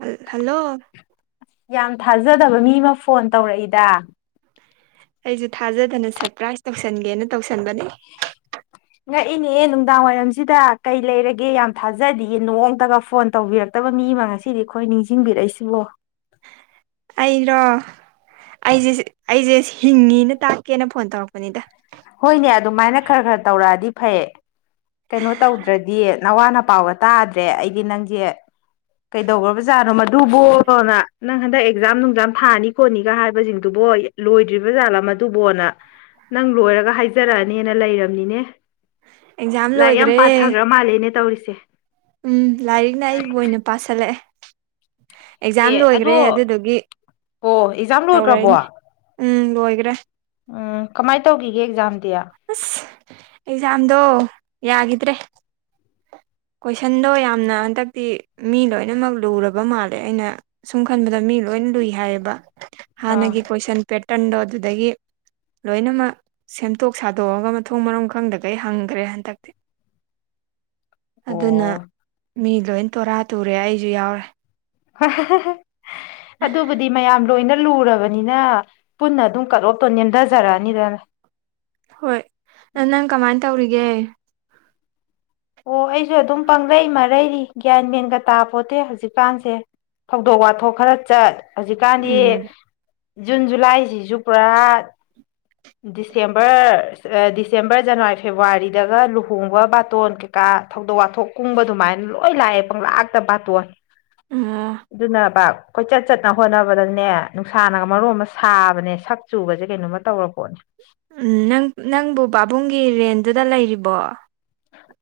ꯍꯜ ꯍꯜꯂꯣ ꯌꯥꯝ ꯊꯥꯖꯗꯕ ꯃꯤ ꯑꯃ ꯐꯣꯟ ꯇꯧꯔꯛꯏꯗ ꯑꯩꯖꯨ ꯊꯥꯖꯗꯅ ꯁꯔꯄ꯭ꯔꯥꯏꯖ ꯇꯧꯁꯟꯒꯦꯅ ꯇꯧꯁꯟꯕꯅꯤ ꯉꯛꯏꯅꯦ ꯅꯨꯡꯗꯥꯡ ꯋꯥꯏꯔꯝꯁꯤꯗ ꯀꯩ ꯂꯩꯔꯒꯦ ꯌꯥꯝ ꯊꯥꯖꯗꯤꯌꯦ ꯅꯣꯡꯃꯇꯒ ꯐꯣꯟ ꯇꯧꯕꯤꯔꯛ ꯔꯛꯇꯕ ꯃꯤ ꯑꯃ ꯉꯁꯤꯗꯤ ꯑꯩꯈꯣꯏ ꯅꯤꯡꯁꯤꯡꯕꯤꯔꯛꯏꯁꯤꯕꯣ ꯑꯩꯔꯣ ꯑꯩꯁꯦ ꯑꯩꯁꯦ ꯍꯤꯡꯉꯤꯅ ꯇꯥꯛꯀꯦꯅ ꯐꯣꯟ ꯇꯧꯔꯛꯄꯅꯤꯗ ꯍꯣꯏꯅꯦ ꯑꯗꯨꯃꯥꯏꯅ ꯈꯔ ꯈꯔ ꯇꯧꯔꯛꯑꯗꯤ ꯐꯩ ꯀꯩꯅꯣ ꯇꯧꯗ꯭ꯔꯗꯤ ꯅꯋꯥ ꯅꯄꯥꯎꯒ ꯇꯥꯗ꯭ꯔꯦ ꯑꯩꯗꯤ ꯅꯪꯁꯦ ꯀꯩꯗꯧꯈ꯭ꯔꯕꯖꯥꯠꯅꯣ ꯃꯗꯨꯕꯣꯅ ꯅꯪ ꯍꯟꯗꯛ ꯑꯦꯛꯖꯥꯝ ꯅꯨꯡꯖꯥꯝ ꯊꯥꯅꯤ ꯈꯣꯠꯅꯤꯒ ꯍꯥꯏꯕꯁꯤꯡꯗꯨꯕꯣ ꯂꯣꯏꯗ꯭ꯔꯤꯕ ꯖꯥꯠꯂꯥ ꯃꯗꯨꯕꯣꯅ ꯅꯪ ꯂꯣꯏꯔꯒ ꯍꯥꯏꯖꯔꯛꯑꯅꯤꯅ ꯂꯩꯔꯝꯅꯤꯅꯦ ꯑꯦꯛꯖꯥꯝ ꯂꯥꯏꯔꯤꯛ ꯌꯥꯝ ꯂꯣꯏꯈ꯭ꯔꯦ ꯄꯥꯊꯈ꯭ꯔ ꯃꯥꯜꯂꯦꯅꯦ ꯇꯧꯔꯤꯁꯦ ꯎꯝ ꯂꯥꯏꯔꯤꯛꯅ ꯑꯩꯕꯨ ꯑꯣꯏꯅ ꯄꯥꯁꯤꯜꯂꯛꯑꯦ ꯑꯦꯛꯖꯥꯝ ꯑꯦ ꯂꯣꯏꯈ꯭ꯔꯦ ꯑꯗꯣ ꯑꯗꯨꯗꯨꯒꯤ ꯑꯣ ꯑꯦꯛꯖꯥꯝ ꯂꯣꯏꯈ꯭ꯔꯕꯣ ꯇꯧꯔꯛꯏꯅꯤ ꯎꯝ ꯂꯣꯏꯒ꯭ꯔꯦ ꯎꯝ ꯀꯃꯥꯏꯅ ꯇꯧꯒꯤꯒꯦ ꯑꯦꯛꯖꯥꯝꯗꯤ ꯑꯁ ꯑꯦꯛꯖꯥꯝꯗꯣ ꯌꯥꯒꯤꯗ꯭ꯔꯦ ꯀꯣꯏꯁꯟꯗꯣ ꯌꯥꯝꯅ ꯍꯟꯗꯛꯇꯤ ꯃꯤ ꯂꯣꯏꯅꯃꯛ ꯂꯨꯔꯕ ꯃꯥꯜꯂꯦ ꯑꯩꯅ ꯁꯨꯝ ꯈꯟꯕꯗ ꯃꯤ ꯂꯣꯏ ꯂꯨꯏ ꯍꯥꯏꯌꯦꯕ ꯍꯥꯟꯅꯒꯤ ꯀꯣꯏꯁꯟ ꯄꯦꯇꯔꯟꯗꯣ ꯑꯗꯨꯗꯒꯤ ꯂꯣꯏꯅꯃꯛ ꯁꯦꯝꯗꯣꯛ ꯁꯥꯗꯣꯛꯑꯒ ꯃꯊꯣꯡ ꯃꯔꯥꯝ ꯈꯪꯗꯒꯩ ꯍꯪꯈ꯭ꯔꯦ ꯍꯟꯗꯛꯇꯤ ꯑꯗꯨꯅ ꯑꯣ ꯃꯤ ꯂꯣꯏ ꯇꯣꯔꯥ ꯇꯨꯔꯦ ꯑꯩꯁꯨ ꯌꯥꯎꯔꯦ ꯑꯗꯨꯕꯨꯗꯤ ꯃꯌꯥꯝ ꯂꯣꯏꯅ ꯂꯨꯔꯕꯅꯤꯅ ꯄꯨꯟꯅ ꯑꯗꯨꯝ ꯀꯠ ꯑꯣꯐꯇꯣ ꯅꯦꯝꯊꯖꯔꯛꯑꯅꯤꯗ ꯍꯣꯏ ꯅꯪ ꯀꯃꯥꯏꯅ ꯇꯧꯔꯤꯒꯦ ꯍꯣ ꯑꯩꯁꯨ ꯑꯗꯨꯝ ꯄꯥꯡꯂꯩ ꯃꯔꯩꯔꯤ ꯒ꯭ꯌꯥꯟ ꯃꯦꯟꯒ ꯇꯥꯄꯣꯠꯇꯦ ꯍꯧꯖꯤꯛꯀꯥꯟꯁꯦ ꯊꯧꯗꯣꯛ ꯋꯥꯊꯣꯛ ꯈꯔ ꯆꯠ ꯍꯧꯖꯤꯛꯀꯥꯟꯗꯤ ꯎꯝ ꯖꯨꯟ ꯖꯨꯂꯥꯏꯁꯤꯁꯨ ꯄꯨꯔꯥ ꯗꯤꯁꯦꯝꯕꯔ ꯗꯤꯁꯦꯝꯕꯔ ꯖꯅꯋꯥꯔꯤ ꯐꯦꯕꯋꯥꯔꯤꯗꯒ ꯂꯨꯍꯣꯡꯕ ꯕꯥꯇꯣꯟ ꯀꯥ ꯊꯧꯗꯣꯛ ꯋꯥꯊꯣꯛ ꯀꯨꯡꯕ ꯑꯗꯨꯃꯥꯏꯅ ꯂꯣꯏ ꯂꯥꯛꯑꯦ ꯄꯪꯂꯥꯛꯇ ꯕꯥꯇꯣꯟ [inaudible] ꯑꯗꯨꯅ ꯚ ꯀꯣꯏꯆꯠ ꯆꯠꯅ ꯍꯣꯠꯅꯕꯗꯅꯦ ꯅꯨꯡꯁꯥꯅꯒ ꯃꯔꯣ ꯑꯃ ꯁꯥꯕꯅꯦ ꯁꯛ ꯆꯨꯕꯁꯦ ꯀꯩꯅꯣꯝꯃ ꯇꯧꯔ ꯄꯣꯠꯅꯦ ꯎꯝ ꯅꯪ ꯅꯪꯕꯨ ꯄꯥꯕꯨꯡꯒꯤ ꯔꯦꯟꯗꯨꯗ ꯂꯩꯔꯤꯕꯣ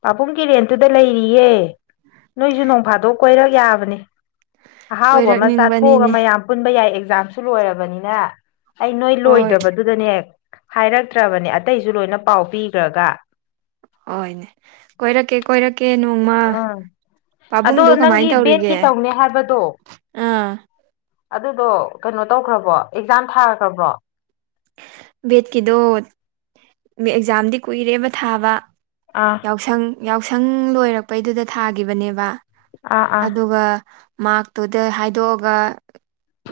ꯄꯥꯕꯨꯡꯒꯤ ꯔꯦꯟꯠꯇꯨꯗ ꯂꯩꯔꯤꯌꯦ ꯅꯣꯏꯁꯨ ꯅꯣꯡ ꯐꯥꯗꯣꯛ ꯀꯣꯏꯔꯛ ꯌꯥꯕꯅꯦ ꯑꯍꯥꯎꯕ ꯑꯃ ꯆꯥꯊꯣꯛꯑꯒ ꯀꯣꯏꯔꯛꯅꯤꯡꯕꯅꯤꯅꯦ ꯃꯌꯥꯝ ꯄꯨꯟꯕ ꯌꯥꯏ ꯑꯦꯛꯖꯥꯝꯁꯨ ꯂꯣꯏꯔꯕꯅꯤꯅ ꯑꯩ ꯅꯣꯏ ꯍꯣꯏ ꯂꯣꯏꯗꯕꯗꯨꯗꯅꯦ ꯍꯥꯏꯔꯛꯇ꯭ꯔꯕꯅꯦ ꯑꯇꯩꯁꯨ ꯂꯣꯏꯅ ꯄꯥꯎ ꯄꯤꯈ꯭ꯔꯒ ꯍꯣꯏꯅꯦ ꯀꯣꯏꯔꯛꯀꯦ ꯀꯣꯏꯔꯛꯀꯦ ꯅꯣꯡꯃ ꯎꯝ ꯑꯗꯣ ꯄꯥꯕꯨꯡꯗꯨ ꯅꯪꯒꯤ ꯀꯃꯥꯏꯅ ꯕꯦꯠꯀꯤ ꯇꯧꯔꯤꯒꯦ ꯇꯧꯅꯤ ꯍꯥꯏꯕꯗꯣ ꯑꯥ ꯑꯗꯨꯗꯣ ꯀꯩꯅꯣ ꯇꯧꯈ꯭ꯔꯕꯣ ꯑꯦꯛꯖꯥꯝ ꯊꯥꯈ꯭ꯔꯕ꯭ꯔꯣ ꯕꯦꯠꯀꯤꯗꯣ ꯃꯦ ꯑꯦꯛꯖꯥꯝꯗꯤ ꯀꯨꯏꯔꯦꯕ ꯊꯥꯕ ꯑꯥ ꯌꯥꯎꯁꯪ ꯌꯥꯎꯁꯪ ꯂꯣꯏꯔꯛꯄꯩꯗꯨꯗ ꯊꯥꯒꯤꯈꯤꯕꯅꯦꯕ ꯑꯥ ꯑꯥ ꯑꯗꯨꯒ ꯃꯥꯔꯛꯇꯨꯗ ꯍꯥꯏꯗꯣꯛꯑꯒ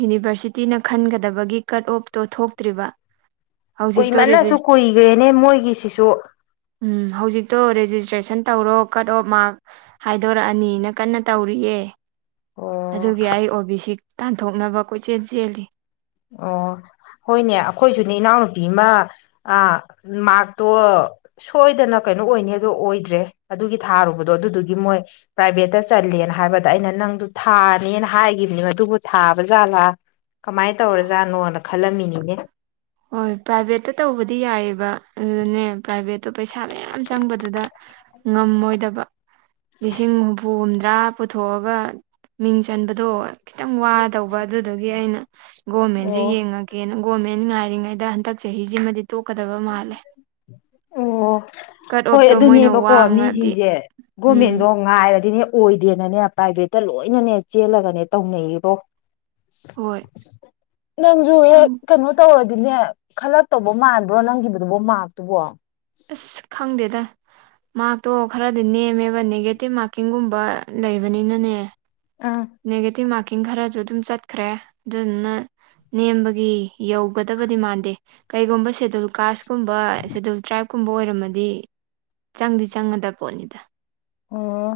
ꯌꯨꯅꯤꯚꯔꯁꯤꯇꯤꯅ ꯈꯟꯒꯗꯕꯒꯤ ꯀꯠ ꯑꯣꯞꯇꯣ ꯊꯣꯛꯇ꯭ꯔꯤꯕ ꯍꯧꯖꯤꯛꯇꯣ ꯀꯨꯏꯃꯟꯅꯁꯨ ꯔꯦꯖꯤꯁ ꯀꯨꯏꯈ꯭ꯔꯦꯅꯦ ꯃꯣꯏꯒꯤꯁꯤꯁꯨ ꯎꯝ ꯍꯧꯖꯤꯛꯇꯣ ꯔꯦꯖꯤꯁꯇ꯭ꯔꯦꯁꯟ ꯇꯧꯔꯣ ꯀꯠ ꯑꯣꯐ ꯃꯥꯔꯛ ꯍꯥꯏꯗꯣꯔꯛꯑꯅꯤꯅ ꯀꯟꯅ ꯇꯧꯔꯤꯑꯦ ꯑꯣ ꯑꯗꯨꯒꯤ ꯑꯩ ꯑꯣ ꯕꯤ ꯁꯤ ꯇꯥꯟꯊꯣꯛꯅꯕ ꯀꯣꯏꯆꯦꯜ ꯆꯦꯜꯂꯤ ꯑꯣ ꯍꯣꯏꯅꯦ ꯑꯩꯈꯣꯏꯁꯨꯅꯦ ꯏꯅꯥꯎꯅꯨꯄꯤ ꯑꯃ ꯃꯥꯔꯛꯇꯣ ꯁꯣꯏꯗꯅ ꯀꯩꯅꯣ ꯑꯣꯏꯅꯤꯗꯣ ꯑꯣꯏꯗ꯭ꯔꯦ ꯑꯗꯨꯒꯤ ꯊꯥꯔꯨꯕꯗꯣ ꯑꯗꯨꯗꯨꯒꯤ ꯃꯣꯏ ꯄ꯭ꯔꯥꯏꯚꯦꯠꯇ ꯆꯜꯂꯦꯅ ꯍꯥꯏꯕꯗ ꯑꯩꯅ ꯅꯪꯗꯨ ꯊꯥꯅꯦꯅ ꯍꯥꯏꯈꯤꯕꯅꯤ ꯑꯗꯨꯕꯨ ꯊꯥꯕ ꯖꯥꯠꯂꯥ ꯀꯃꯥꯏꯅ ꯇꯧꯔꯖꯥꯠꯅꯣꯅ ꯈꯜꯂꯝꯃꯤꯅꯤꯅꯦ ꯍꯣꯏ ꯄ꯭ꯔꯥꯏꯚꯦꯠꯇ ꯇꯧꯕꯗꯤ ꯌꯥꯏꯑꯦꯕ ꯑꯗꯨꯗꯅꯦ ꯄ꯭ꯔꯥꯏꯚꯦꯠꯇꯣ ꯄꯩꯁꯥ ꯃꯌꯥꯝ ꯆꯪꯕꯗꯨꯗ ꯉꯝꯃꯣꯏꯗꯕ ꯂꯤꯁꯤꯡ ꯍꯨꯝꯐꯨ ꯍꯨꯝꯗ꯭ꯔꯥ ꯄꯨꯊꯣꯛꯑꯒ ꯃꯤꯡ ꯆꯟꯕꯗꯣ ꯈꯤꯇꯪ ꯋꯥꯗꯧꯕ ꯑꯗꯨꯗꯨꯒꯤ ꯑꯩꯅ ꯒꯣꯔꯃꯦꯟꯁꯦ ꯑꯣ ꯌꯦꯡꯉ ꯒꯦꯅꯣ ꯒꯣꯔꯃꯦꯟ ꯉꯥꯏꯔꯤꯉꯩꯗ ꯍꯟꯗꯛ ꯆꯍꯤꯁꯤꯃꯗꯤ ꯇꯣꯛꯀꯗꯕ ꯃꯥꯜꯂꯦ ꯑꯣ ꯀꯠ ꯍꯣꯏ ꯑꯣꯐꯇꯣ ꯃꯣꯏꯅ ꯑꯗꯨꯅꯦꯕꯀꯣ ꯋꯥꯡꯉꯗꯤ ꯃꯤꯁꯤꯡꯁꯦ ꯎꯝ ꯒꯣꯔꯃꯦꯟꯗꯣ ꯉꯥꯏꯔꯗꯤꯅꯦ ꯑꯣꯏꯗꯦꯅꯅꯦ ꯄ꯭ꯔꯥꯏꯚꯦꯠꯇ ꯂꯣꯏꯅꯅꯦ ꯆꯦꯜꯂꯒꯅꯦ ꯇꯧꯅꯩꯉꯣ ꯍꯣꯏ ꯅꯪꯁꯨ ꯈꯪ ꯍꯦꯛ ꯀꯩꯅꯣ ꯇꯧꯔꯗꯤꯅꯦ ꯈꯜꯂꯛꯇꯧꯕ ꯃꯥꯟꯕ꯭ꯔꯣ ꯅꯪꯒꯤꯕꯗꯨꯕꯣ ꯃꯥꯛꯇꯨꯕꯣ ꯑꯁ ꯈꯪꯗꯦꯗ ꯃꯥꯔꯛꯇꯣ ꯈꯔꯗꯤ ꯅꯦꯝꯃꯦꯕ ꯅꯦꯒꯦꯇꯤꯞ ꯃꯥꯔꯀꯤꯡꯒꯨꯝꯕ ꯂꯩꯕꯅꯤꯅꯅꯦ ꯑꯥ ꯅꯦꯒꯦꯇꯤꯞ ꯃꯥꯔꯀꯤꯡ ꯈꯔꯁꯨ ꯑꯗꯨꯝ ꯆꯠꯈ꯭ꯔꯦ ꯑꯗꯨꯗꯨꯅ ꯅꯦꯝꯕꯒꯤ ꯌꯧꯒꯗꯕꯗꯤ ꯃꯥꯟꯗꯦ ꯀꯩꯒꯨꯝꯕ ꯁꯦꯗꯨꯜ ꯀꯥꯁ ꯀꯨꯝꯕ ꯁꯦꯗꯨꯜ ꯇ꯭ꯔꯥꯏꯞꯀꯨꯝꯕ ꯑꯣꯏꯔꯝꯃꯗꯤ ꯆꯪꯗꯤ ꯆꯪꯒꯗꯕ ꯄꯣꯠꯅꯤꯗ ꯑꯣ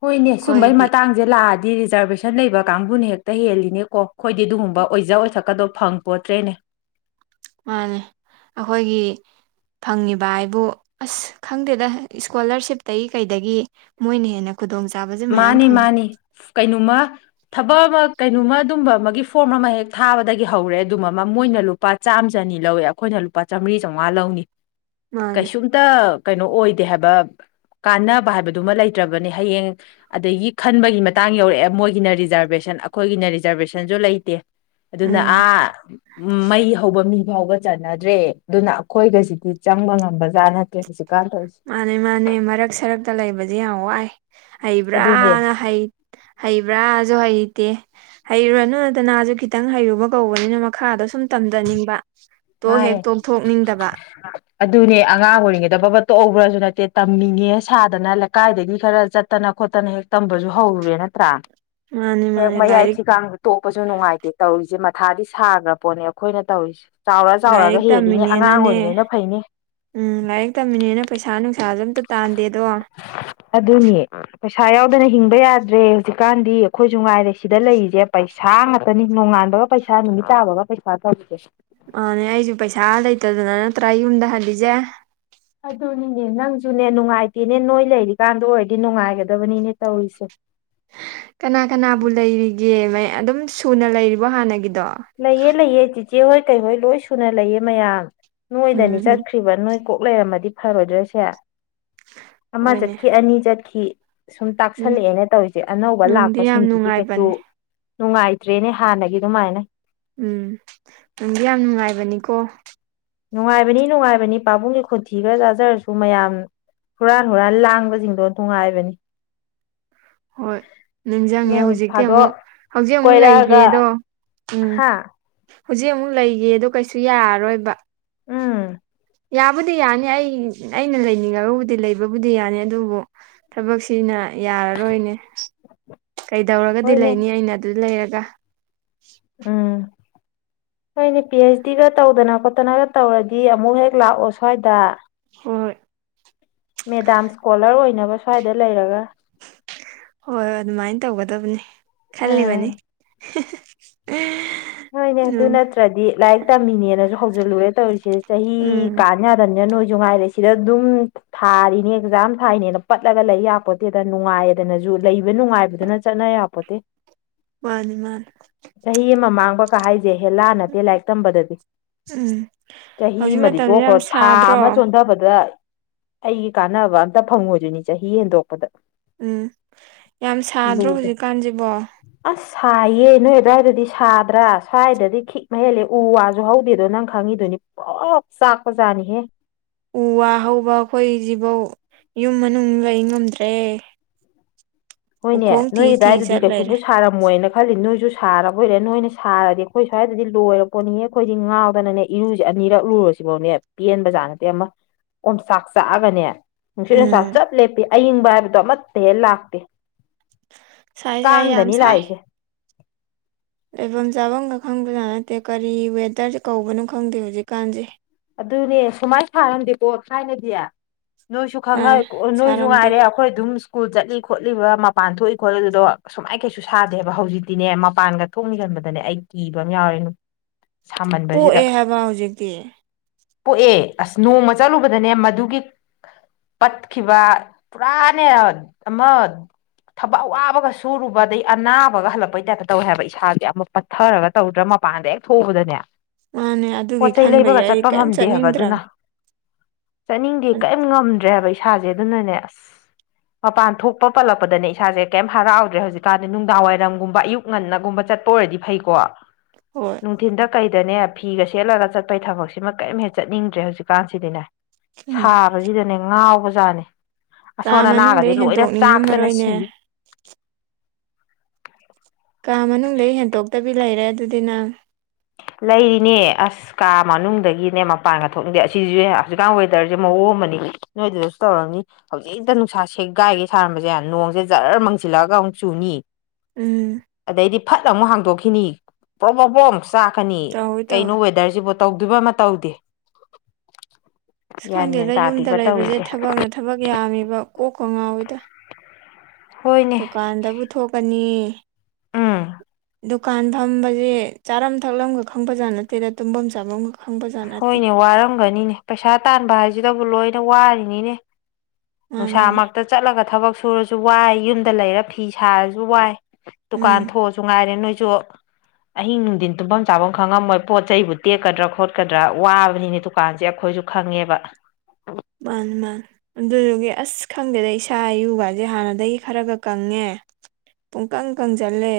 ꯍꯣꯏꯅꯦ ꯁꯨꯝꯕꯩ ꯑꯩꯈꯣꯏꯗꯤ ꯃꯇꯥꯡ ꯁꯦ ꯂꯥꯛꯑꯗꯤ ꯔꯤꯖꯥꯔꯕꯦꯁꯟ ꯂꯩꯕ ꯀꯥꯡꯕꯨꯅ ꯍꯦꯛꯇ ꯍꯦꯜꯂꯤꯅꯦꯀꯣ ꯑꯩꯈꯣꯏꯗꯤ ꯑꯗꯨꯒꯨꯝꯕ ꯑꯣꯏꯖ ꯑꯣꯏꯊꯛꯀꯗꯣ ꯐꯪ ꯀꯣꯠꯇ꯭ꯔꯦꯅꯦ ꯃꯥꯅꯦ ꯑꯩꯈꯣꯏꯒꯤ ꯐꯪꯉꯤꯕ ꯍꯥꯏꯕꯨ ꯑꯁ ꯈꯪꯗꯦꯗ ꯏꯁꯀꯣꯂꯔꯁꯤꯞꯇꯒꯤ ꯀꯩꯗꯒꯤ ꯃꯣꯏꯅ ꯍꯦꯟꯅ ꯈꯨꯗꯣꯡ ꯆꯥꯕꯁꯦ ꯃꯌꯥꯝ ꯐꯪꯉꯤ ꯀꯩꯅꯣꯃ ꯊꯕꯛ ꯑꯃ ꯀꯩꯅꯣꯃ ꯑꯗꯨꯝꯕ ꯑꯃꯒꯤ ꯐꯣꯔꯝ ꯑꯃ ꯍꯦꯛ ꯊꯥꯕꯗꯒꯤ ꯍꯧꯔꯦ ꯑꯗꯨꯝꯕ ꯑꯃ ꯃꯣꯏꯅ ꯂ ꯂꯨꯄꯥ ꯆꯥꯝꯃ ꯆꯅꯤ ꯂꯧꯏ ꯑꯩꯈꯣꯏꯅ ꯂꯨꯄꯥ ꯆꯥꯝꯔꯤ ꯆꯥꯝꯃꯉꯥ ꯂꯧꯅꯤ [inaudible] ꯀꯩꯁꯨꯝꯇ ꯀꯩꯅꯣ ꯑꯣꯏꯗꯦ ꯍꯥꯏꯕ ꯀꯥꯟꯅꯕ ꯍꯥꯏꯕꯗꯨꯃ ꯂꯩꯇ꯭ꯔꯕꯅꯦ ꯍꯌꯦꯡ ꯑꯗꯒꯤ ꯈꯟꯕꯒꯤ ꯃꯇꯥꯡ ꯌꯧꯔꯛꯑꯦ ꯃꯣꯏꯒꯤꯅ ꯔꯤꯖꯔꯕꯦꯁꯟ ꯑꯩꯈꯣꯏꯒꯤꯅ ꯔꯤꯖꯔꯕꯦꯁꯟꯁꯨ ꯂꯩꯇꯦ ꯑꯗꯨꯅ ꯎꯝ ꯑꯥ ꯃꯩ ꯍꯧ ꯊꯧꯕ ꯃꯤ ꯐꯥꯎꯕ ꯆꯅꯗ꯭ꯔꯦ ꯑꯗꯨꯅ ꯑꯩꯈꯣꯏꯒꯁꯤꯗꯤ ꯆꯪꯕ ꯉꯝꯕꯖꯥꯠ ꯅꯠꯇ꯭ꯔꯦ ꯍꯧꯖꯤꯛꯀꯥꯟ ꯃꯥꯅꯦ ꯃꯥꯅꯦ ꯃꯔꯛ ꯁꯔꯛꯇ ꯂꯩꯕꯗꯤ ꯌꯥꯝ ꯋꯥꯏ ꯑꯗꯨꯅꯦ ꯍꯩꯕ꯭ꯔꯥꯅ ꯍꯩ ꯍꯩꯕ꯭ꯔꯥꯁꯨ ꯍꯩꯇꯦ ꯍꯩꯔꯨꯔꯅꯨꯗꯅꯥꯁꯨ ꯈꯤꯇꯪ ꯍꯩꯔꯨꯕ ꯀꯧꯕꯅꯤꯅ ꯃꯈꯥꯗꯣ ꯁꯨꯝ ꯇꯝꯖꯅꯤꯡꯕ ꯇꯣꯛ ꯃꯥꯅꯦ ꯍꯦꯛ ꯇꯣꯛꯊꯣꯛꯅꯤꯡꯗꯕ [unintelligible] ꯑꯗꯨꯅꯦ ꯑꯉꯥꯡ ꯑꯣꯏꯔꯤꯉꯩꯗ ꯕꯕꯠ ꯇꯣꯛꯍꯧꯕ꯭ꯔꯁꯨ ꯅꯠꯇꯦ ꯇꯝꯃꯤꯉꯦ ꯁꯥꯗꯅ ꯂꯩꯀꯥꯏꯗꯒꯤ ꯈꯔ ꯆꯠ ꯐꯠꯇꯅ ꯈꯣꯠꯇꯅ ꯍꯦꯛ ꯇꯝꯕꯁꯨ ꯍꯧꯔꯨꯔꯦ ꯅꯠꯇ꯭ꯔꯥ ꯃꯥꯅꯦ ꯍꯦꯛ ꯃꯥꯅꯦ ꯃꯌꯥꯏ ꯂꯥꯏꯔꯤꯛ ꯊꯤꯀꯥꯡ ꯇꯣꯛꯄꯁꯨ ꯅꯨꯡꯉꯥꯏꯇꯦ ꯇꯧꯔꯤꯁꯦ ꯃꯊꯥꯗꯤ ꯁꯥꯈ꯭ꯔ ꯄꯣꯠꯅꯦ ꯑꯩꯈꯣꯏꯅ ꯇꯧꯔꯤꯁꯦ ꯆꯥꯎꯔ ꯆꯥꯎꯔꯒ ꯂꯥꯏꯔꯤꯛ ꯍꯦꯜꯂꯤꯅꯦ ꯑꯉꯥꯡ ꯇꯝꯃꯤꯅꯦꯅꯅꯦ ꯑꯣꯏꯔꯤꯉꯩꯅ ꯐꯩꯅꯦ ꯎꯝ ꯂꯥꯏꯔꯤꯛ ꯇꯝꯃꯤꯅꯦꯅ ꯄꯩꯁꯥ ꯅꯨꯡꯁꯥꯁꯨ ꯑꯝꯇ ꯇꯥꯟꯗꯦ ꯑꯗꯣ ꯑꯗꯨꯅꯤ ꯄꯩꯁꯥ ꯌꯥꯎꯗꯅ ꯍꯤꯡꯕ ꯌꯥꯗ꯭ꯔꯦ ꯍꯧꯖꯤꯛꯀꯥꯟꯗꯤ ꯑꯩꯈꯣꯏꯁꯨ ꯉꯥꯏꯔꯦ ꯁꯤꯗ ꯂꯩꯔꯤꯁꯦ ꯄꯩ- ꯁꯥ ꯉꯥꯛꯇꯅꯤ ꯅꯣꯡꯉꯥꯟꯕꯒ ꯄꯩꯁꯥ ꯅꯨꯃꯤꯠ ꯇꯥꯕꯒ ꯄꯩꯁꯥ ꯇꯧꯔꯤꯁꯦ ꯑꯅꯦ ꯑꯩꯁꯨ ꯄꯩꯁꯥ ꯂꯩꯇꯗꯅ ꯅꯠꯇ꯭ꯔꯥ ꯌꯨꯝꯗ ꯍꯜꯂꯤꯁꯦ ꯑꯗꯨꯅꯤꯅꯦ ꯅꯪꯁꯨꯅꯦ ꯅꯨꯡꯉꯥꯏꯇꯦꯅꯦ ꯅꯣꯏ ꯂꯩꯔꯤꯀꯥꯟꯗ ꯑꯣꯏꯔꯗꯤ ꯅꯨꯡꯉꯥꯏꯒꯗꯕꯅꯤꯅꯦ ꯇꯧꯔꯤꯁꯦ ꯀꯅꯥ ꯀꯅꯥꯕꯨ ꯂꯩꯔꯤꯒꯦ ꯃ ꯑꯗꯨꯝ ꯁꯨꯅ ꯂꯩꯔꯤꯕꯣ ꯍꯥꯟꯅꯒꯤꯗꯣ ꯂꯩꯑ ꯂꯩꯑ ꯆꯤꯆꯦ ꯍꯣꯏ ꯀꯩꯍꯣꯏ ꯂꯣꯏ ꯁꯨꯅ ꯂꯩꯑ ꯃꯌꯥꯝ ꯎꯝ ꯅꯣꯏꯗꯅꯤ ꯎꯝ ꯆꯠꯈ꯭ꯔꯤꯕ ꯅꯣꯏ ꯀꯣꯛ ꯂꯩꯔꯝꯃꯗꯤ ꯐꯔꯣꯏꯗ꯭ꯔꯣꯏꯁꯦ ꯑꯃ ꯍꯣꯏꯅꯦ ꯆꯠꯈꯤ ꯑꯅꯤ ꯆꯠꯈꯤ ꯁꯨꯝ ꯎꯝ ꯇꯥꯛꯁꯜꯂꯛꯑꯦꯅ ꯇꯧꯔꯤꯁꯦ ꯑꯅꯧꯕ ꯅꯨꯡꯗꯤ ꯌꯥꯝ ꯂꯥꯛꯄꯁꯤꯡꯁꯤꯗꯤ ꯀꯩꯁꯨ ꯅꯨꯡꯉꯥꯏꯕꯅꯦ ꯅꯨꯡꯉꯥꯏꯇ꯭ꯔꯦꯅꯦ ꯍꯥꯟꯅꯒꯤ ꯑꯗꯨꯃꯥꯏꯅ ꯎꯝ ꯅꯨꯡꯗꯤ ꯌꯥꯝ ꯅꯨꯡꯉꯥꯏꯕꯅꯤꯀꯣ ꯅꯨꯡꯉꯥꯏꯕꯅꯤ ꯅꯨꯡꯉꯥꯏꯕꯅꯤ ꯄꯥꯕꯨꯡꯒꯤ ꯈꯣꯟꯊꯤ ꯈꯔ ꯆꯥꯖꯔꯁꯨ ꯃꯌꯥꯝ ꯍꯨꯔꯥꯟ ꯍꯨꯔꯥꯟ ꯂꯥꯡꯕꯁꯤꯡꯗꯣ ꯅꯨꯡꯉꯥꯏꯕꯅꯤ [unintelligible] ꯍꯣꯏ ꯅꯤꯡꯁꯤꯡꯉꯦ ꯅꯣꯡ ꯍꯧꯖꯤꯛꯇꯤ ꯐꯥꯗꯣꯛ ꯑꯃꯨꯛ ꯍꯧꯖꯤꯛ ꯑꯃꯨꯛ ꯂꯩꯒꯦꯗꯣ ꯎꯝ ꯍꯥꯥ ꯍꯧꯖꯤꯛ ꯑꯃꯨꯛ ꯂꯩꯒꯦꯗꯣ ꯀꯩꯁꯨ ꯌꯥꯔꯔꯣꯏꯕ ꯎꯝ ꯌꯥꯕꯨꯗꯤ ꯌꯥꯅꯤ ꯑꯩ ꯑꯩꯅ ꯂꯩꯅꯤꯡꯉꯒꯕꯨꯗꯤ ꯂꯩꯕꯕꯨꯗꯤ ꯌꯥꯅꯤ ꯑꯗꯨꯕꯨ ꯊꯕꯛꯁꯤꯅ ꯌꯥꯔꯔꯣꯏꯅꯦ ꯀꯩꯗꯧꯔꯒꯗꯤ ꯍꯣꯏꯅꯦ ꯂꯩꯅꯤ ꯑꯩꯅ ꯑꯗꯨ ꯂꯩꯔꯒ ꯎꯝ ꯅꯣꯏꯅ ꯄꯤ ꯑꯩꯩꯆ ꯗꯤꯒ ꯇꯧꯗꯅ ꯈꯣꯠꯇꯅꯒ ꯇꯧꯔꯗꯤ ꯑꯃꯨꯛ ꯍꯦꯛ ꯂꯥꯛꯑꯣ ꯁ꯭ꯋꯥꯏꯗ ꯍꯣꯏ ꯍꯣꯏ ꯃꯦꯗꯥꯝ ꯏꯁꯀꯣꯂꯔ ꯑꯣꯏꯅꯕ ꯁ꯭ꯋꯥꯏꯗ ꯂꯩꯔꯒ ꯍꯣꯏ ꯑꯗꯨꯃꯥꯏꯅ ꯇꯧꯒꯗꯕꯅꯤ ꯎꯝ ꯈꯜꯂꯤꯕꯅꯤ ꯍꯣꯏꯅꯦ ꯑꯗꯨ ꯎꯝ ꯅꯠꯇ꯭ꯔꯗꯤ ꯂꯥꯏꯔꯤꯛ ꯇꯝꯃꯤꯅꯦꯅꯁꯨ ꯍꯧꯖꯤꯜꯂꯨꯔꯦ ꯇꯧꯔꯤꯁꯦ ꯆꯍꯤ ꯎꯝ ꯀꯥꯟ ꯌꯥꯗꯝꯅꯤꯅ ꯅꯣꯏꯁꯨ ꯉꯥꯏꯔꯦ ꯁꯤꯗ ꯑꯗꯨꯝ ꯊꯥꯔꯤꯅꯦ ꯑꯦꯛꯖꯥꯝ ꯊꯥꯏꯅꯦꯅ ꯄꯠꯂꯒ ꯂꯩ ꯌꯥꯥꯛꯄꯣꯠꯇꯦꯗ ꯅꯨꯡꯉꯥꯏꯅꯁꯨ ꯂꯩꯕ ꯅꯨꯡꯉꯥꯏꯕꯗꯨꯅ ꯆꯠꯅ ꯌꯥꯄꯣꯠꯇꯦ ꯃꯥꯅꯤ ꯃꯥꯅꯤ ꯆꯍꯤ ꯑꯃ ꯃꯥꯡꯕ ꯀ ꯍꯥꯏꯁꯦ ꯍꯦꯂꯥ ꯅꯠꯇꯦ ꯂꯥꯏꯔꯤꯛ ꯇꯝꯕꯗꯗꯤ ꯎꯝ ꯆꯍꯤ ꯍꯧꯖꯤꯛ ꯑꯃꯗꯤ ꯃꯇꯝꯁꯦ ꯇꯣꯛꯈ꯭ꯔꯣ ꯌꯥꯝ ꯊꯥ ꯁꯥꯗ꯭ꯔꯣ ꯑꯃ ꯆꯣꯟꯊꯕꯗ ꯑꯩꯒꯤ ꯀꯥꯟꯅꯕ ꯑꯝꯇ ꯐꯪꯉꯣꯏꯗꯣꯏꯅꯤ ꯆꯍꯤ ꯍꯦꯟꯗꯣꯛꯄꯗ ꯎꯝ ꯌꯥꯝ ꯁꯥꯗ꯭ꯔꯣ ꯂꯨꯕ ꯍꯧꯖꯤꯛꯀꯥꯟꯁꯤꯕꯣ ꯑꯁ ꯁꯥꯏꯌꯦ ꯅꯣꯏ ꯑꯗꯨꯋꯥꯏꯗꯗꯤ ꯁꯥꯕ ꯇ꯭ꯔꯥ ꯁ꯭ꯋꯥꯏꯗꯗꯤ ꯈꯤꯛꯅ ꯍꯦꯜꯂꯦ ꯎ ꯋꯥꯁꯨ ꯍꯧꯗꯦꯗꯣ ꯅꯪ ꯈꯪꯉꯤꯗꯨꯅꯤ ꯄꯔꯣꯛ ꯄꯔꯣꯛ ꯆꯥꯛꯄꯖꯠꯅꯤ ꯎ ꯋꯥ ꯍꯧꯕ ꯑꯩꯈꯣꯏꯁꯤꯐꯧ ꯌꯨꯝ ꯃꯅꯨꯡ ꯂꯩ ꯉꯝꯗ꯭ꯔꯦ ꯍꯣꯏꯅꯦ ꯎꯈꯣꯡ ꯊꯤ ꯅꯣꯏꯒꯤ ꯊꯤ ꯑꯗꯨꯋꯥꯢꯗꯨꯗꯤ ꯆꯠ ꯀꯩꯁꯨꯨꯝ ꯂꯩꯔꯦ ꯁ ꯁꯥꯔꯝꯃꯣꯏꯅ ꯈꯜꯂꯤ ꯅꯣꯏꯁꯨ ꯁꯥꯔꯕꯣꯏꯔꯦ ꯅꯣꯏꯅ ꯁꯥꯔꯗꯤ ꯑꯩꯈꯣꯏ ꯁ꯭ꯋꯥꯏꯗꯗꯤ ꯂꯣꯏꯔ ꯄꯣꯠꯅꯤꯉꯦ ꯑꯩꯈꯣꯏꯗꯤ ꯉꯥꯎꯗꯅꯅꯦ ꯏꯔꯨꯁꯦ ꯑꯅꯤꯔꯛ ꯂꯨꯔꯁꯤꯐꯥꯎꯅꯦ ꯄꯦꯟꯕꯖꯥꯠ ꯅꯠꯇꯦ ꯑꯃ ꯑꯣꯡꯆꯥꯛ ꯆꯥꯛꯑꯒꯅꯦ ꯅꯨꯡꯁꯤꯠ ꯅꯨꯡꯁꯥ ꯎꯝ ꯆꯞ ꯂꯦꯞꯄꯤ ꯑꯏꯤꯡꯕ ꯍꯥꯏꯕꯗꯣ ꯑꯃꯠꯇ ꯍꯦꯛ ꯂꯥꯛꯇꯦ ꯁꯥꯏ ꯁꯥꯏ ꯌꯥꯝ ꯀꯥꯡꯗꯅꯤ ꯁꯥꯏ ꯂꯥꯛꯏꯁꯦ ꯂꯩꯐꯝ ꯆꯥꯐꯝꯒ ꯈꯪꯗꯖꯥꯠ ꯅꯠꯇꯦ ꯀꯔꯤ ꯋꯦꯗꯔꯁꯦ ꯀꯧꯕꯅꯣ ꯈꯪꯗꯦ ꯍꯧꯖꯤꯛꯀꯥꯟꯁꯦ ꯑꯗꯨꯅꯦ ꯁꯨꯃꯥꯏꯅ ꯁꯥꯔꯝꯗꯦꯀꯣ ꯊꯥꯏꯅꯗꯤ ꯅꯣꯏꯁꯨ ꯈꯪꯉꯦ ꯍꯥꯟꯅ ꯅꯣꯏꯁꯨ ꯁꯥꯔꯝꯗꯦ ꯉꯥꯏꯔꯦ ꯑꯩꯈꯣꯏ ꯑꯗꯨꯝ ꯁ꯭ꯀꯨꯜ ꯆꯠꯂꯤ ꯈꯣꯠꯂꯤꯕ ꯃꯄꯥꯟ ꯊꯣꯛꯏ ꯈꯣꯠꯂꯤꯕꯗꯣ ꯁꯨꯃꯥꯏꯅ ꯀꯩꯁꯨ ꯁꯥꯗꯦꯕ ꯍꯧꯖꯤꯛꯇꯤꯅꯦ ꯃꯄꯥꯟꯒ ꯊꯣꯛꯅꯤ ꯈꯟꯕꯗꯅꯦ ꯑꯩ ꯀꯤꯕ ꯑꯃ ꯌꯥꯎꯔꯦ ꯁꯥꯃꯟꯕꯁꯤꯗ ꯄꯣꯛꯑꯦ ꯍꯥꯏꯕ ꯍꯧꯖꯤꯛꯇꯤ ꯄꯣꯛꯑꯦ ꯑꯁ ꯅꯣꯡꯃ ꯆꯠꯂꯨꯕꯗꯅꯦ ꯃꯗꯨꯒꯤ ꯄꯠꯈꯤꯕ ꯄꯨꯔꯥꯅꯦ ꯑꯃ ꯊꯕꯛ ꯑꯋꯥꯕꯒ ꯁꯨꯔꯨꯕ ꯑꯗꯒꯤ ꯑꯅꯥꯕꯒ ꯍꯜꯂꯛꯄꯩ ꯇꯥꯏꯞꯇ ꯇꯧꯋꯦ ꯍꯥꯏꯕ ꯏꯁꯥꯥꯁꯦ ꯑꯃꯨꯛ ꯄꯠꯊꯔꯒ ꯇꯧꯗ꯭ꯔꯥ ꯃꯄꯥꯟꯗ ꯍꯦꯛ ꯊꯣꯛꯕꯗꯅꯦ ꯃꯥꯅꯦ ꯑꯗꯨꯒꯤ ꯈꯟꯕꯒꯤ ꯑꯩ ꯀꯩꯝ ꯉꯝꯗꯦ ꯍꯥꯏꯕ ꯆꯠꯅꯤꯡꯗ꯭ꯔꯕꯅꯤ ꯑꯗꯨꯅ ꯆꯠꯅꯤꯡꯗꯦ ꯀꯔꯤꯝ ꯉꯝꯗ꯭ꯔꯦꯕ ꯏꯁꯥꯁꯦ ꯑꯗꯨꯅꯅꯦ ꯑꯁ [inaudible] ꯃꯄꯥꯟ ꯊꯣꯛꯄ ꯄꯜꯂꯛꯄꯗꯅꯦ ꯏꯁꯥꯁꯦ ꯀꯩꯝ ꯍꯔꯥꯎꯗ꯭ꯔꯦ ꯍꯧꯖꯤꯛꯀꯥꯟꯗꯤ ꯅꯨꯡꯗꯥꯡ ꯋꯥꯏꯔꯝꯒꯨꯝꯕ ꯑꯌꯨꯛ ꯉꯟꯅꯒꯨꯝꯕ ꯆꯠꯄ ꯑꯣꯏꯔꯗꯤ ꯐꯩꯀꯣ ꯍꯣꯏ ꯅꯨꯡꯊꯤꯟꯗ ꯀꯩꯗꯅꯦ ꯐꯤꯒ ꯁꯦꯠꯂꯒ ꯆꯠꯄꯩ ꯊꯕꯛꯁꯤꯃ ꯀꯔꯤꯝ ꯍꯦꯛ ꯆꯠꯅꯤꯡꯗ꯭ꯔꯦ ꯍꯧꯖꯤꯛꯀꯥꯟꯁꯤꯗꯤꯅꯦ ꯎꯝ ꯁꯥꯕꯁꯤꯗꯅꯦ ꯉꯥꯎꯕ ꯖꯥꯠꯅꯤ ꯀꯥ ꯑꯁꯣꯟ ꯑꯅꯥꯒꯗꯤ ꯃꯅꯨꯡꯗꯩ ꯂꯣꯏꯅ ꯆꯥꯛꯇꯅ ꯍꯦꯟꯇꯣꯛꯅꯤꯡꯉꯝꯃꯔꯣꯏꯅꯦ ꯁꯤꯅꯤ ꯀꯥ ꯃꯅꯨꯡꯗꯩ ꯍꯦꯟꯇꯣꯛꯇꯕꯤ ꯂꯩꯔꯦ ꯑꯗꯨꯗꯤ ꯅꯪ ꯂꯩꯔꯤꯅꯦ ꯑꯁ ꯁ ꯀꯥ ꯃꯅꯨꯡꯗꯒꯤꯅꯦ ꯃꯄꯥꯟꯒ ꯊꯣꯛꯅꯤꯡꯗꯦ ꯑꯁꯤꯁꯨ ꯍꯧꯖꯤꯛꯀꯥꯟ ꯋꯦꯗꯔꯁꯦ ꯃꯑꯣꯡ ꯑꯃꯅꯤ ꯅꯣꯏꯗꯨꯗꯁꯨ ꯇꯧꯔꯝꯅꯤ ꯍꯧꯖꯤꯛꯇ ꯅꯨꯡꯁꯥ ꯁꯦꯒꯥꯏꯒꯩ ꯁꯥꯔꯝꯕꯁꯦ ꯅꯣꯡꯁꯦ ꯖꯔ ꯃꯪꯁꯤꯜꯂꯑꯒ ꯑꯃꯨꯛ ꯆꯨꯅꯤ ꯎꯝ ꯑꯗꯩꯗꯤ ꯐꯠ ꯑꯃꯨꯛ ꯍꯥꯡꯗꯣꯛꯈꯤꯅꯤ ꯄ꯭ꯔꯣꯛ ꯄ꯭ꯔꯣꯛ ꯄ꯭ꯔꯣꯛ ꯈꯅꯤ ꯇꯧꯋꯤ ꯀꯩꯅꯣ ꯇꯧꯋꯤ ꯋꯦꯗꯔꯁꯤꯕꯨ ꯇꯧꯗꯣꯏꯕ ꯑꯃ ꯇꯧꯗꯦ ꯑꯁ ꯒ꯭ꯌꯥꯟ ꯃꯦꯟ ꯈꯪꯗꯦꯗ ꯌꯨꯝꯗ ꯇꯥꯗꯦꯕ ꯂꯩꯕꯁꯦ ꯇꯧꯔꯤꯁꯦ ꯊꯕꯛꯅ ꯊꯕꯛ ꯌꯥꯝꯃꯤꯕ ꯀꯣꯛꯀ ꯉꯥꯎꯋꯤꯗ ꯍꯣꯏꯅꯦ ꯗꯨꯀꯥꯟꯗꯕꯨ ꯊꯣꯛꯀꯅꯤ ꯎꯝ ꯗꯨꯀꯥꯟ ꯐꯝꯕꯁꯦ ꯆꯥꯔꯝ ꯊꯛꯂꯝꯒ ꯈꯪꯕꯖꯥꯠ ꯅꯠꯇꯦꯗ ꯇꯨꯝꯕꯝ ꯆꯥꯕꯝꯒ ꯍꯣꯏꯅꯦ ꯋꯥꯔꯝꯒꯅꯤꯅꯦ ꯄꯩꯁꯥ ꯇꯥꯟꯕ ꯍꯥꯏꯁꯤꯗꯕꯨ ꯂꯣꯏꯅ ꯋꯥꯔꯤꯅꯤꯅꯦ ꯃꯥꯅꯤꯅꯦ ꯅꯨꯡꯁꯥꯃꯛꯇ ꯆꯠꯂꯒ ꯊꯕꯛ ꯁꯨꯔꯁꯨ ꯋꯥꯏ ꯌꯨꯝꯗ ꯂꯩꯔ ꯐꯤ ꯁꯥꯔꯁꯨ ꯋꯥꯏ ꯗꯨꯀꯥꯟ ꯎꯝ ꯊꯣꯛꯑꯁꯨ ꯉꯥꯏꯔꯦ ꯅꯣꯏꯁꯨ ꯑꯍꯤꯡ ꯅꯨꯡꯊꯤꯟ ꯇꯨꯝꯐꯝ ꯆꯥꯐꯝ ꯈꯪꯉꯝꯃꯣꯏ ꯄꯣꯠ ꯆꯩꯕꯨ ꯇꯦꯛꯀꯗ꯭ꯔꯥ ꯈꯣꯠꯀꯗ꯭ꯔꯥ ꯋꯥꯕꯅꯤꯅꯦ ꯗꯨꯀꯥꯟꯁꯦ ꯑꯩꯈꯣꯏꯁꯨ ꯈꯪꯉꯦꯕ ꯃꯥꯟꯅꯤ ꯃꯥꯟꯅꯤ ꯑꯗꯨꯗꯨꯒꯤ ꯑꯁ ꯈꯪꯗꯦꯗ ꯏꯁꯥ ꯌꯨꯒꯥꯁꯦ ꯍꯥꯟꯅꯗꯒꯤ ꯈꯔꯒ ꯀꯪꯉꯦ ꯄꯨꯡꯀꯪ ꯀꯪꯁꯤꯜꯂꯦ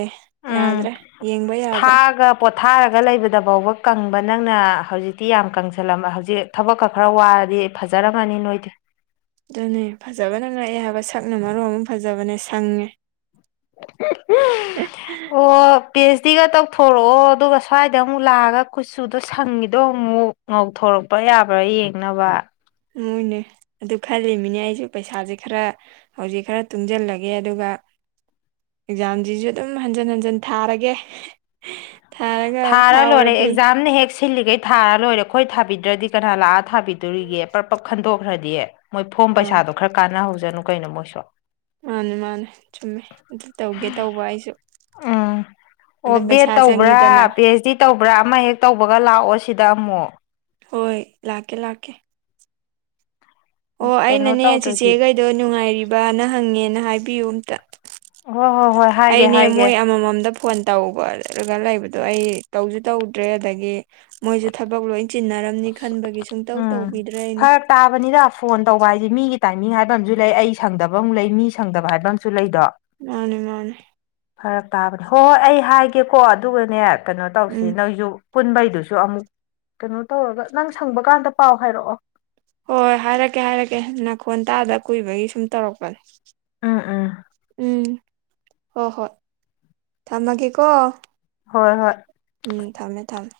ꯎꯝ ꯌꯥꯗ꯭ꯔꯦ ꯌꯦꯡꯕ ꯌꯥꯗ꯭ꯔꯦ ꯊꯥꯒ ꯄꯣꯊꯥꯔꯒ ꯂꯩꯕꯗꯐꯥꯎꯕ ꯀꯪꯕ ꯅꯪꯅ ꯍꯧꯖꯤꯛꯇꯤ ꯌꯥꯝ ꯀꯪꯁꯜꯂꯝꯕ ꯍꯧꯖꯤꯛ ꯊꯕꯛꯀ ꯈꯔ ꯋꯥꯔꯗꯤ ꯐꯖꯔꯝꯃꯅꯤ ꯅꯣꯏꯗꯤ ꯑꯗꯨꯅꯦ ꯐꯖꯕꯅ ꯉꯛꯑꯦ ꯍꯥꯏꯕ ꯁꯛꯅ ꯃꯔꯣ ꯑꯃ ꯐꯖꯕꯅꯦ ꯁꯪꯉꯦ ꯑꯣ ꯄꯦ ꯑꯩꯆ ꯗꯤꯒ ꯇꯧꯊꯣꯔꯛꯑꯣ ꯑꯗꯨꯒ ꯁ꯭ꯋꯥꯏꯗ ꯑꯃꯨꯛ ꯂꯥꯛꯑꯒ ꯀꯨꯆꯨꯗꯣ ꯁꯪꯉꯤꯗꯣ ꯑꯃꯨꯛ ꯉꯧꯊꯣꯔꯛꯄ ꯌꯥꯕ꯭ꯔꯥ ꯌꯦꯡꯅꯕ ꯃꯣꯏꯅꯦ ꯑꯗꯨ ꯈꯜꯂꯤꯃꯤꯅꯦ ꯑꯩꯁꯨ ꯄꯩꯁꯥꯁꯦ ꯈꯔ ꯍꯧꯖꯤꯛ ꯈꯔ ꯇꯨꯡꯁꯤꯜꯂꯒꯦ ꯑꯗꯨꯒ ꯑꯦꯛꯖꯥꯝꯁꯤꯁꯨ ꯑꯗꯨꯝ ꯍꯟꯖꯟ ꯍꯟꯖꯟ ꯊꯥꯔꯒꯦ ꯊꯥꯔꯒ ꯊꯥꯔꯥ ꯂꯣꯏꯅꯦ ꯐꯥꯎꯔꯗꯤ ꯑꯦꯛꯖꯥꯝꯅ ꯍꯦꯛ ꯁꯤꯜꯂꯤꯒꯩ ꯊꯥꯔ ꯂꯣꯏꯔꯦ ꯑꯩꯈꯣꯏ ꯊꯥꯕꯤꯗ꯭ꯔꯗꯤ ꯀꯅꯥ ꯂꯥꯛꯑ ꯊꯥꯕꯤꯗꯣꯔꯤꯒꯦ ꯄꯔꯞ ꯄꯔꯞ ꯈꯟꯗꯣꯛꯈ꯭ꯔꯗꯤ ꯃꯣꯏ ꯐꯣꯝ ꯑꯥ ꯄꯩꯁꯥꯗꯣ ꯈꯔ ꯀꯥꯟꯅꯍꯧꯁꯅꯨ ꯀꯩꯅꯣ ꯃꯣꯏꯁꯨ ꯃꯥꯅꯦ ꯃꯥꯅꯦ ꯆꯨꯝꯃꯦ ꯑꯗꯨ ꯇꯧꯒꯦ ꯇꯧꯕ ꯑꯩꯁꯨ ꯎꯝ ꯑꯣ ꯑꯗꯨꯝ ꯕꯦꯗ ꯄꯩꯁꯥ ꯆꯪꯉꯤꯗꯅ ꯇꯧꯕ꯭ꯔꯥ ꯄꯤ ꯑꯩꯆ ꯗꯤ ꯇꯧꯕ꯭ꯔꯥ ꯑꯃ ꯍꯦꯛ ꯇꯧꯕꯒ ꯂꯥꯛꯑꯣ ꯁꯤꯗ ꯑꯃꯨꯛ ꯍꯣꯏ ꯂꯥꯛꯀꯦ ꯂꯥꯛꯀꯦ ꯑꯣ ꯀꯩꯅꯣ ꯑꯩꯅꯅꯦ ꯇꯧꯗ꯭ꯔꯗꯤ ꯆꯦꯆꯦꯈꯩꯗꯣ ꯅꯨꯡꯉꯥꯏꯔꯤꯕꯅ ꯍꯪꯉꯦꯅ ꯍꯥꯏꯕꯤꯌꯨ ꯑꯝꯇ ꯍꯣꯏ ꯍꯣꯏ ꯍꯣꯏ ꯍꯥꯏꯒꯦ ꯑꯩꯅꯦ ꯍꯥꯏꯒꯦ ꯃꯣꯏ ꯑꯃꯃꯝꯗ ꯐꯣꯟ ꯇꯧꯕ ꯑꯗꯨꯒ ꯂꯩꯕꯗꯣ ꯑꯩ ꯇꯧꯁꯨ ꯇꯧꯗ꯭ꯔꯦ ꯑꯗꯒꯤ ꯃꯣꯏꯁꯨ ꯊꯕꯛ ꯂꯣꯏ ꯆꯤꯟꯅꯔꯝꯅꯤ ꯈꯟꯕꯒꯤ ꯁꯨꯡꯇꯧ ꯎꯝ ꯇꯧꯕꯤꯗ꯭ꯔꯦ ꯑꯩꯅ ꯐꯔꯛ ꯇꯥꯕꯅꯤꯗ ꯐꯣꯟ ꯇꯧꯕ ꯍꯥꯏꯁꯦ ꯃꯤꯒꯤ ꯇꯥꯏꯃꯤꯡ ꯍꯥꯏꯕ ꯑꯃꯖꯨ ꯂꯩ ꯑꯩ ꯁꯪꯗꯕ ꯑꯃꯨꯛ ꯂꯩ ꯃꯤ ꯁꯪꯗꯕ ꯍꯥꯏꯕ ꯑꯝꯖꯨ ꯂꯩꯗꯣ ꯃꯥꯟꯅꯦ ꯃꯥꯟꯅꯦ ꯐꯔꯛ ꯇꯥꯕꯗꯣ ꯍꯣꯏ ꯍꯣꯏ ꯑꯩ ꯍꯥꯏꯒꯦꯀꯣ ꯑꯗꯨꯒꯅꯦ ꯀꯩꯅꯣ ꯇꯧꯁꯤ ꯎꯝ ꯅꯣꯏꯁꯨ ꯄꯨꯟꯕꯩꯗꯨꯁꯨ ꯑꯃꯨꯛ ꯀꯩꯅꯣ ꯇꯧꯔꯒ ꯅꯪ ꯁꯪꯕ ꯀꯥꯟꯗ ꯄꯥꯎ ꯍꯥꯏꯔꯛꯑꯣ ꯍꯣꯏ ꯍꯣꯏ ꯍꯥꯏꯔꯛꯀꯦ ꯍꯥꯏꯔꯛꯀꯦ ꯅꯥꯈꯣꯟ ꯇꯥꯗ ꯀꯨꯏꯕꯒꯤ ꯁꯨꯝ ꯇꯧꯔꯛꯄꯅꯦ ꯎꯝ ꯎꯝ ꯎꯝ ꯍꯣ ꯍꯣ ꯊꯝꯃꯒꯦ ꯀꯣ ꯍꯣꯏ ꯍꯣꯏ ꯎꯝ ꯊꯝꯃꯦ ꯊꯝꯃꯦ